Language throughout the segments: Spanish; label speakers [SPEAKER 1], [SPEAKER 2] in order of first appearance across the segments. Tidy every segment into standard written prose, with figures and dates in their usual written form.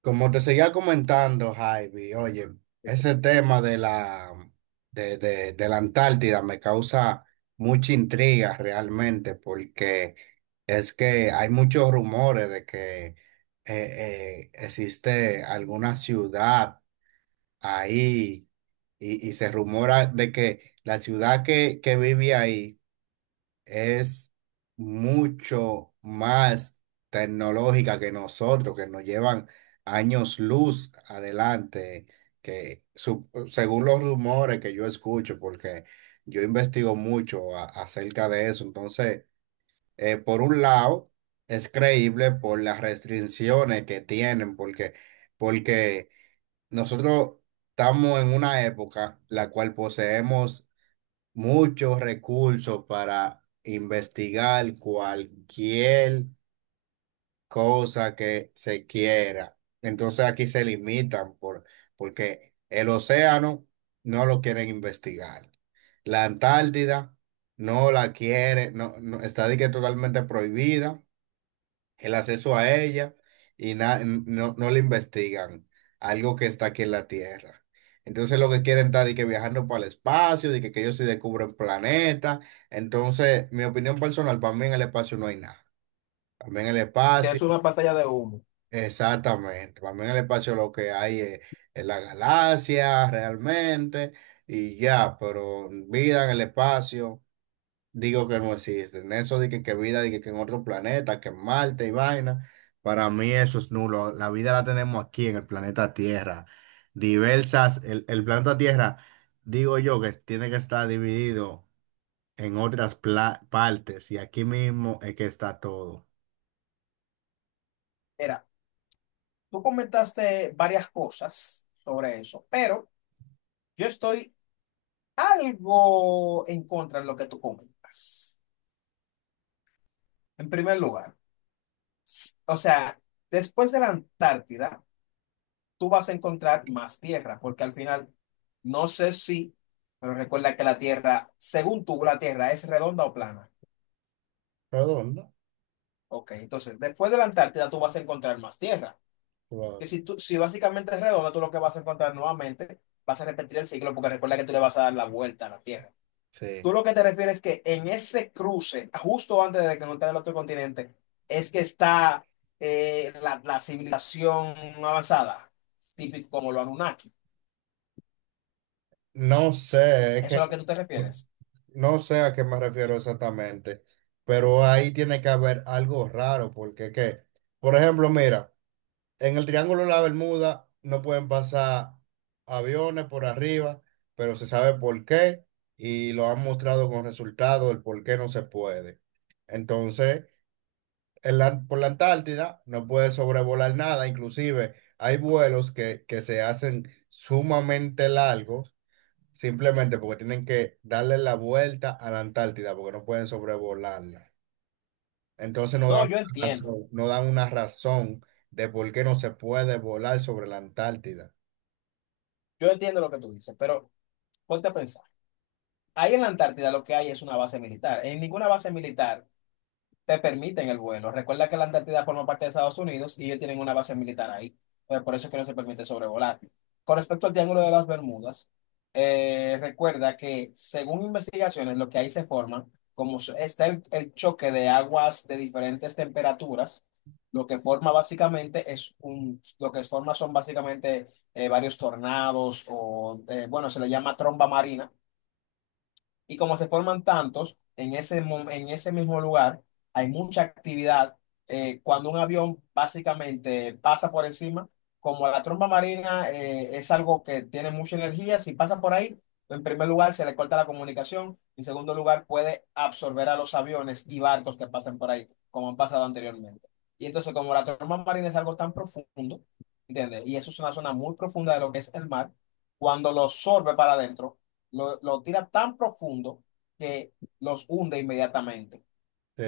[SPEAKER 1] Como te seguía comentando, Javi, oye, ese tema de de la Antártida me causa mucha intriga realmente, porque es que hay muchos rumores de que eh, existe alguna ciudad ahí, y se rumora de que la ciudad que vive ahí es mucho más tecnológica que nosotros, que nos llevan años luz adelante, según los rumores que yo escucho, porque yo investigo mucho acerca de eso. Entonces, por un lado, es creíble por las restricciones que tienen, porque nosotros estamos en una época la cual poseemos muchos recursos para investigar cualquier cosa que se quiera. Entonces aquí se limitan porque el océano no lo quieren investigar. La Antártida no la quiere, está de que totalmente prohibida el acceso a ella, y no le investigan algo que está aquí en la Tierra. Entonces lo que quieren está de que viajando para el espacio, de que ellos se descubren planetas. Entonces, mi opinión personal, para mí en el espacio no hay nada. También el
[SPEAKER 2] Que
[SPEAKER 1] espacio,
[SPEAKER 2] es una pantalla de humo.
[SPEAKER 1] exactamente. También el espacio lo que hay es la galaxia realmente y ya, pero vida en el espacio digo que no existen. Eso de que vida, de que en otro planeta, que en Marte y vaina, para mí eso es nulo. La vida la tenemos aquí en el planeta Tierra. Diversas, el planeta Tierra, digo yo que tiene que estar dividido en otras partes y aquí mismo es que está todo.
[SPEAKER 2] Mira, tú comentaste varias cosas sobre eso, pero yo estoy algo en contra de lo que tú comentas. En primer lugar, o sea, después de la Antártida, tú vas a encontrar más tierra, porque al final, no sé si, pero recuerda que la tierra, según tú, la tierra es redonda o plana.
[SPEAKER 1] Redondo,
[SPEAKER 2] Ok, entonces, después de la Antártida, tú vas a encontrar más tierra. Que
[SPEAKER 1] claro.
[SPEAKER 2] si, tú, si básicamente es redonda, tú lo que vas a encontrar nuevamente, vas a repetir el ciclo, porque recuerda que tú le vas a dar la vuelta a la Tierra.
[SPEAKER 1] Sí.
[SPEAKER 2] Tú lo que te refieres es que en ese cruce, justo antes de que encontrar el otro continente, es que está la civilización avanzada, típico como lo Anunnaki.
[SPEAKER 1] No sé, es
[SPEAKER 2] ¿Eso es
[SPEAKER 1] que
[SPEAKER 2] a lo que tú te refieres?
[SPEAKER 1] no sé a qué me refiero exactamente, pero ahí tiene que haber algo raro, porque es que, por ejemplo, mira. En el Triángulo de la Bermuda no pueden pasar aviones por arriba, pero se sabe por qué y lo han mostrado con resultados el por qué no se puede. Entonces, por la Antártida no puede sobrevolar nada, inclusive hay vuelos que se hacen sumamente largos simplemente porque tienen que darle la vuelta a la Antártida porque no pueden sobrevolarla. Entonces no
[SPEAKER 2] No,
[SPEAKER 1] dan
[SPEAKER 2] yo
[SPEAKER 1] una
[SPEAKER 2] entiendo.
[SPEAKER 1] razón, no dan una razón de por qué no se puede volar sobre la Antártida.
[SPEAKER 2] Yo entiendo lo que tú dices, pero ponte a pensar. Ahí en la Antártida lo que hay es una base militar. En ninguna base militar te permiten el vuelo. Recuerda que la Antártida forma parte de Estados Unidos y ellos tienen una base militar ahí. Pues por eso es que no se permite sobrevolar. Con respecto al Triángulo de las Bermudas, recuerda que según investigaciones, lo que ahí se forma, como está el choque de aguas de diferentes temperaturas, lo que forma básicamente es un, lo que forma son básicamente varios tornados o, bueno, se le llama tromba marina y como se forman tantos en ese, en ese mismo lugar, hay mucha actividad. Cuando un avión básicamente pasa por encima, como la tromba marina es algo que tiene mucha energía, si pasa por ahí, en primer lugar se le corta la comunicación, en segundo lugar puede absorber a los aviones y barcos que pasen por ahí, como han pasado anteriormente. Y entonces como la tromba marina es algo tan profundo, ¿entiendes? Y eso es una zona muy profunda de lo que es el mar, cuando lo absorbe para adentro lo tira tan profundo que los hunde inmediatamente.
[SPEAKER 1] Sí,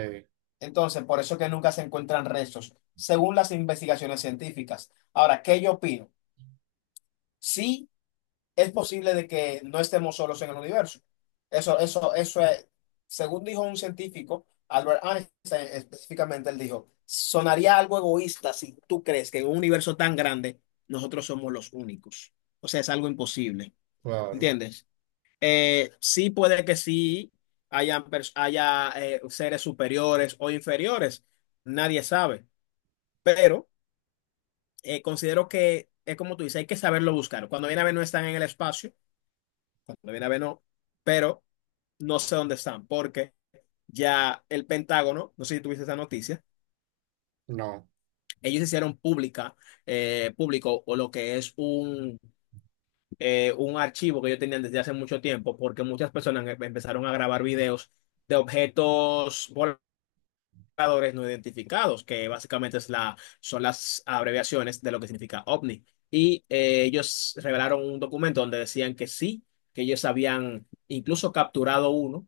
[SPEAKER 2] Entonces, por eso que nunca se encuentran restos, según las investigaciones científicas. Ahora, ¿qué yo opino? Sí, es posible de que no estemos solos en el universo. Eso es, según dijo un científico, Albert Einstein específicamente, él dijo, sonaría algo egoísta si tú crees que en un universo tan grande nosotros somos los únicos. O sea, es algo imposible.
[SPEAKER 1] claro.
[SPEAKER 2] ¿Entiendes? Sí puede que sí hayan, haya seres superiores o inferiores, nadie sabe, pero considero que es como tú dices, hay que saberlo buscar. Cuando viene a ver no están en el espacio, cuando viene a ver no, pero no sé dónde están, porque ya el Pentágono, no sé si tuviste esa noticia,
[SPEAKER 1] No,
[SPEAKER 2] ellos hicieron pública, público o lo que es un archivo que ellos tenían desde hace mucho tiempo, porque muchas personas empezaron a grabar videos de objetos voladores buscadores no identificados, que básicamente es la, son las abreviaciones de lo que significa OVNI. Y ellos revelaron un documento donde decían que sí, que ellos habían incluso capturado uno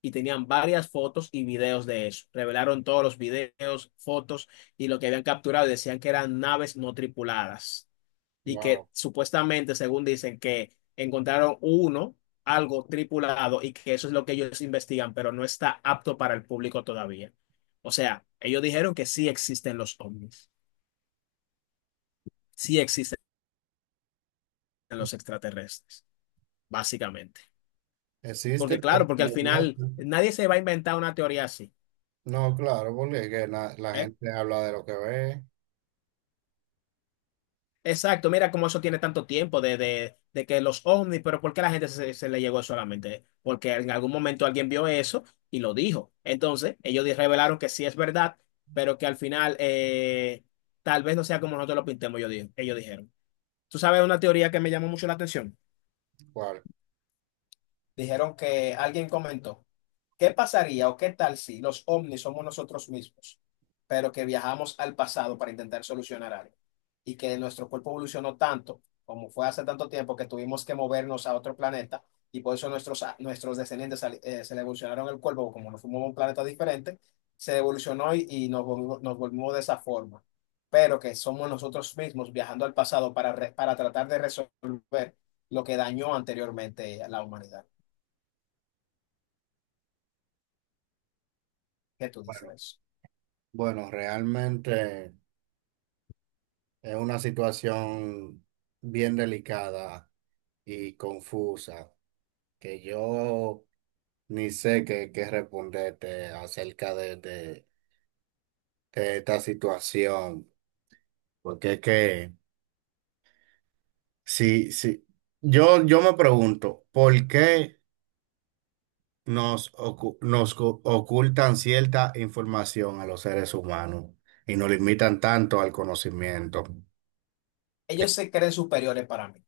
[SPEAKER 2] y tenían varias fotos y videos de eso. Revelaron todos los videos, fotos y lo que habían capturado y decían que eran naves no tripuladas y
[SPEAKER 1] wow.
[SPEAKER 2] que supuestamente, según dicen, que encontraron uno, algo tripulado y que eso es lo que ellos investigan, pero no está apto para el público todavía. O sea, ellos dijeron que sí existen los ovnis, sí existen los extraterrestres, básicamente.
[SPEAKER 1] Existe,
[SPEAKER 2] Porque claro,
[SPEAKER 1] pero
[SPEAKER 2] porque al
[SPEAKER 1] no
[SPEAKER 2] final
[SPEAKER 1] muestra.
[SPEAKER 2] nadie se va a inventar una teoría así.
[SPEAKER 1] No, claro, porque es que la
[SPEAKER 2] ¿Eh?
[SPEAKER 1] gente habla de lo que ve.
[SPEAKER 2] Exacto, mira cómo eso tiene tanto tiempo de que los ovnis, pero ¿por qué la gente se le llegó solamente? Porque en algún momento alguien vio eso y lo dijo. Entonces, ellos revelaron que sí es verdad, pero que al final tal vez no sea como nosotros lo pintemos, yo ellos dijeron. ¿Tú sabes una teoría que me llamó mucho la atención?
[SPEAKER 1] Cual,
[SPEAKER 2] Dijeron que alguien comentó, ¿qué pasaría o qué tal si los ovnis somos nosotros mismos, pero que viajamos al pasado para intentar solucionar algo? Y que nuestro cuerpo evolucionó tanto, como fue hace tanto tiempo, que tuvimos que movernos a otro planeta y por eso nuestros descendientes se le evolucionaron el cuerpo, como nos fuimos a un planeta diferente, se evolucionó y nos volvimos de esa forma. Pero que somos nosotros mismos viajando al pasado para, para tratar de resolver lo que dañó anteriormente a la humanidad. ¿Qué tú dices
[SPEAKER 1] bueno,
[SPEAKER 2] de eso?
[SPEAKER 1] bueno, realmente es una situación bien delicada y confusa que yo ni sé qué responderte acerca de de esta situación. Porque es que, sí, sí. Yo me pregunto, ¿por qué nos, ocu- nos co- ocultan cierta información a los seres humanos y nos limitan tanto al conocimiento? Eh,
[SPEAKER 2] Ellos se creen superiores para mí.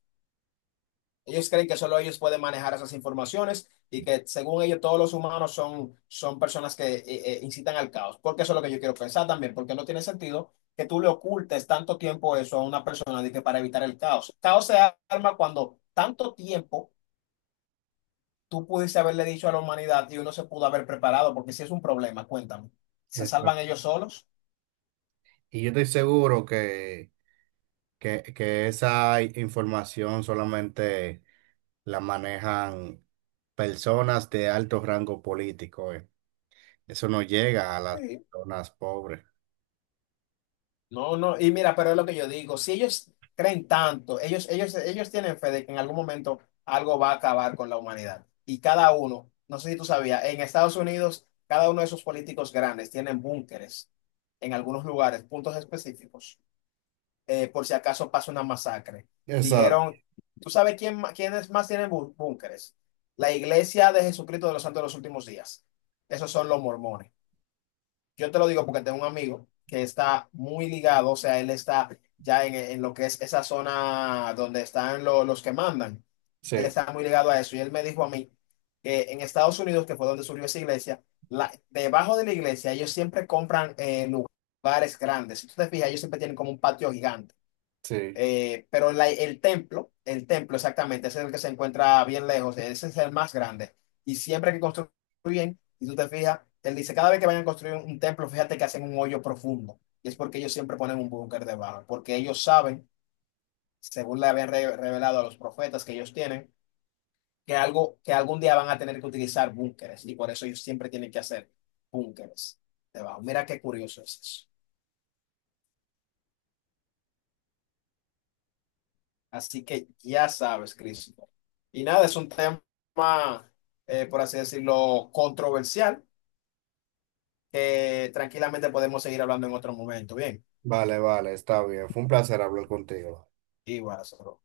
[SPEAKER 2] Ellos creen que solo ellos pueden manejar esas informaciones y que según ellos todos los humanos son, son personas que incitan al caos. Porque eso es lo que yo quiero pensar también, porque no tiene sentido que tú le ocultes tanto tiempo eso a una persona de que para evitar el caos. Caos se arma cuando tanto tiempo tú pudiste haberle dicho a la humanidad y uno se pudo haber preparado, porque si es un problema, cuéntame, ¿se
[SPEAKER 1] esto-
[SPEAKER 2] salvan ellos solos?
[SPEAKER 1] Y yo estoy seguro que esa información solamente la manejan personas de alto rango político, Eso no llega a las
[SPEAKER 2] Sí.
[SPEAKER 1] personas pobres.
[SPEAKER 2] No, no, y mira, pero es lo que yo digo, si ellos creen tanto, ellos tienen fe de que en algún momento algo va a acabar con la humanidad. Y cada uno, no sé si tú sabías, en Estados Unidos, cada uno de esos políticos grandes tienen búnkeres en algunos lugares, puntos específicos, por si acaso pasa una masacre.
[SPEAKER 1] Exacto,
[SPEAKER 2] Dijeron, ¿tú sabes quién, quiénes más tienen búnkeres? La Iglesia de Jesucristo de los Santos de los Últimos Días. Esos son los mormones. Yo te lo digo porque tengo un amigo que está muy ligado, o sea, él está ya en lo que es esa zona donde están los que mandan. Él
[SPEAKER 1] sí,
[SPEAKER 2] está muy ligado a eso y él me dijo a mí que en Estados Unidos, que fue donde surgió esa iglesia, debajo de la iglesia ellos siempre compran lugares grandes. Si tú te fijas, ellos siempre tienen como un patio gigante.
[SPEAKER 1] sí.
[SPEAKER 2] Pero la- el templo exactamente, ese es el que se encuentra bien lejos, ese es el más grande. Y siempre que construyen, y tú te fijas, él dice, cada vez que vayan a construir un templo, fíjate que hacen un hoyo profundo. Y es porque ellos siempre ponen un búnker debajo, porque ellos saben, según le habían revelado a los profetas que ellos tienen, que algún día van a tener que utilizar búnkeres. Y por eso ellos siempre tienen que hacer búnkeres debajo. Mira qué curioso es eso. Así que ya sabes, Cristo. Y nada, es un tema, por así decirlo, controversial, que tranquilamente podemos seguir hablando en otro momento. Bien,
[SPEAKER 1] Vale, vale, está bien. Fue un placer hablar contigo.
[SPEAKER 2] igual, Soro.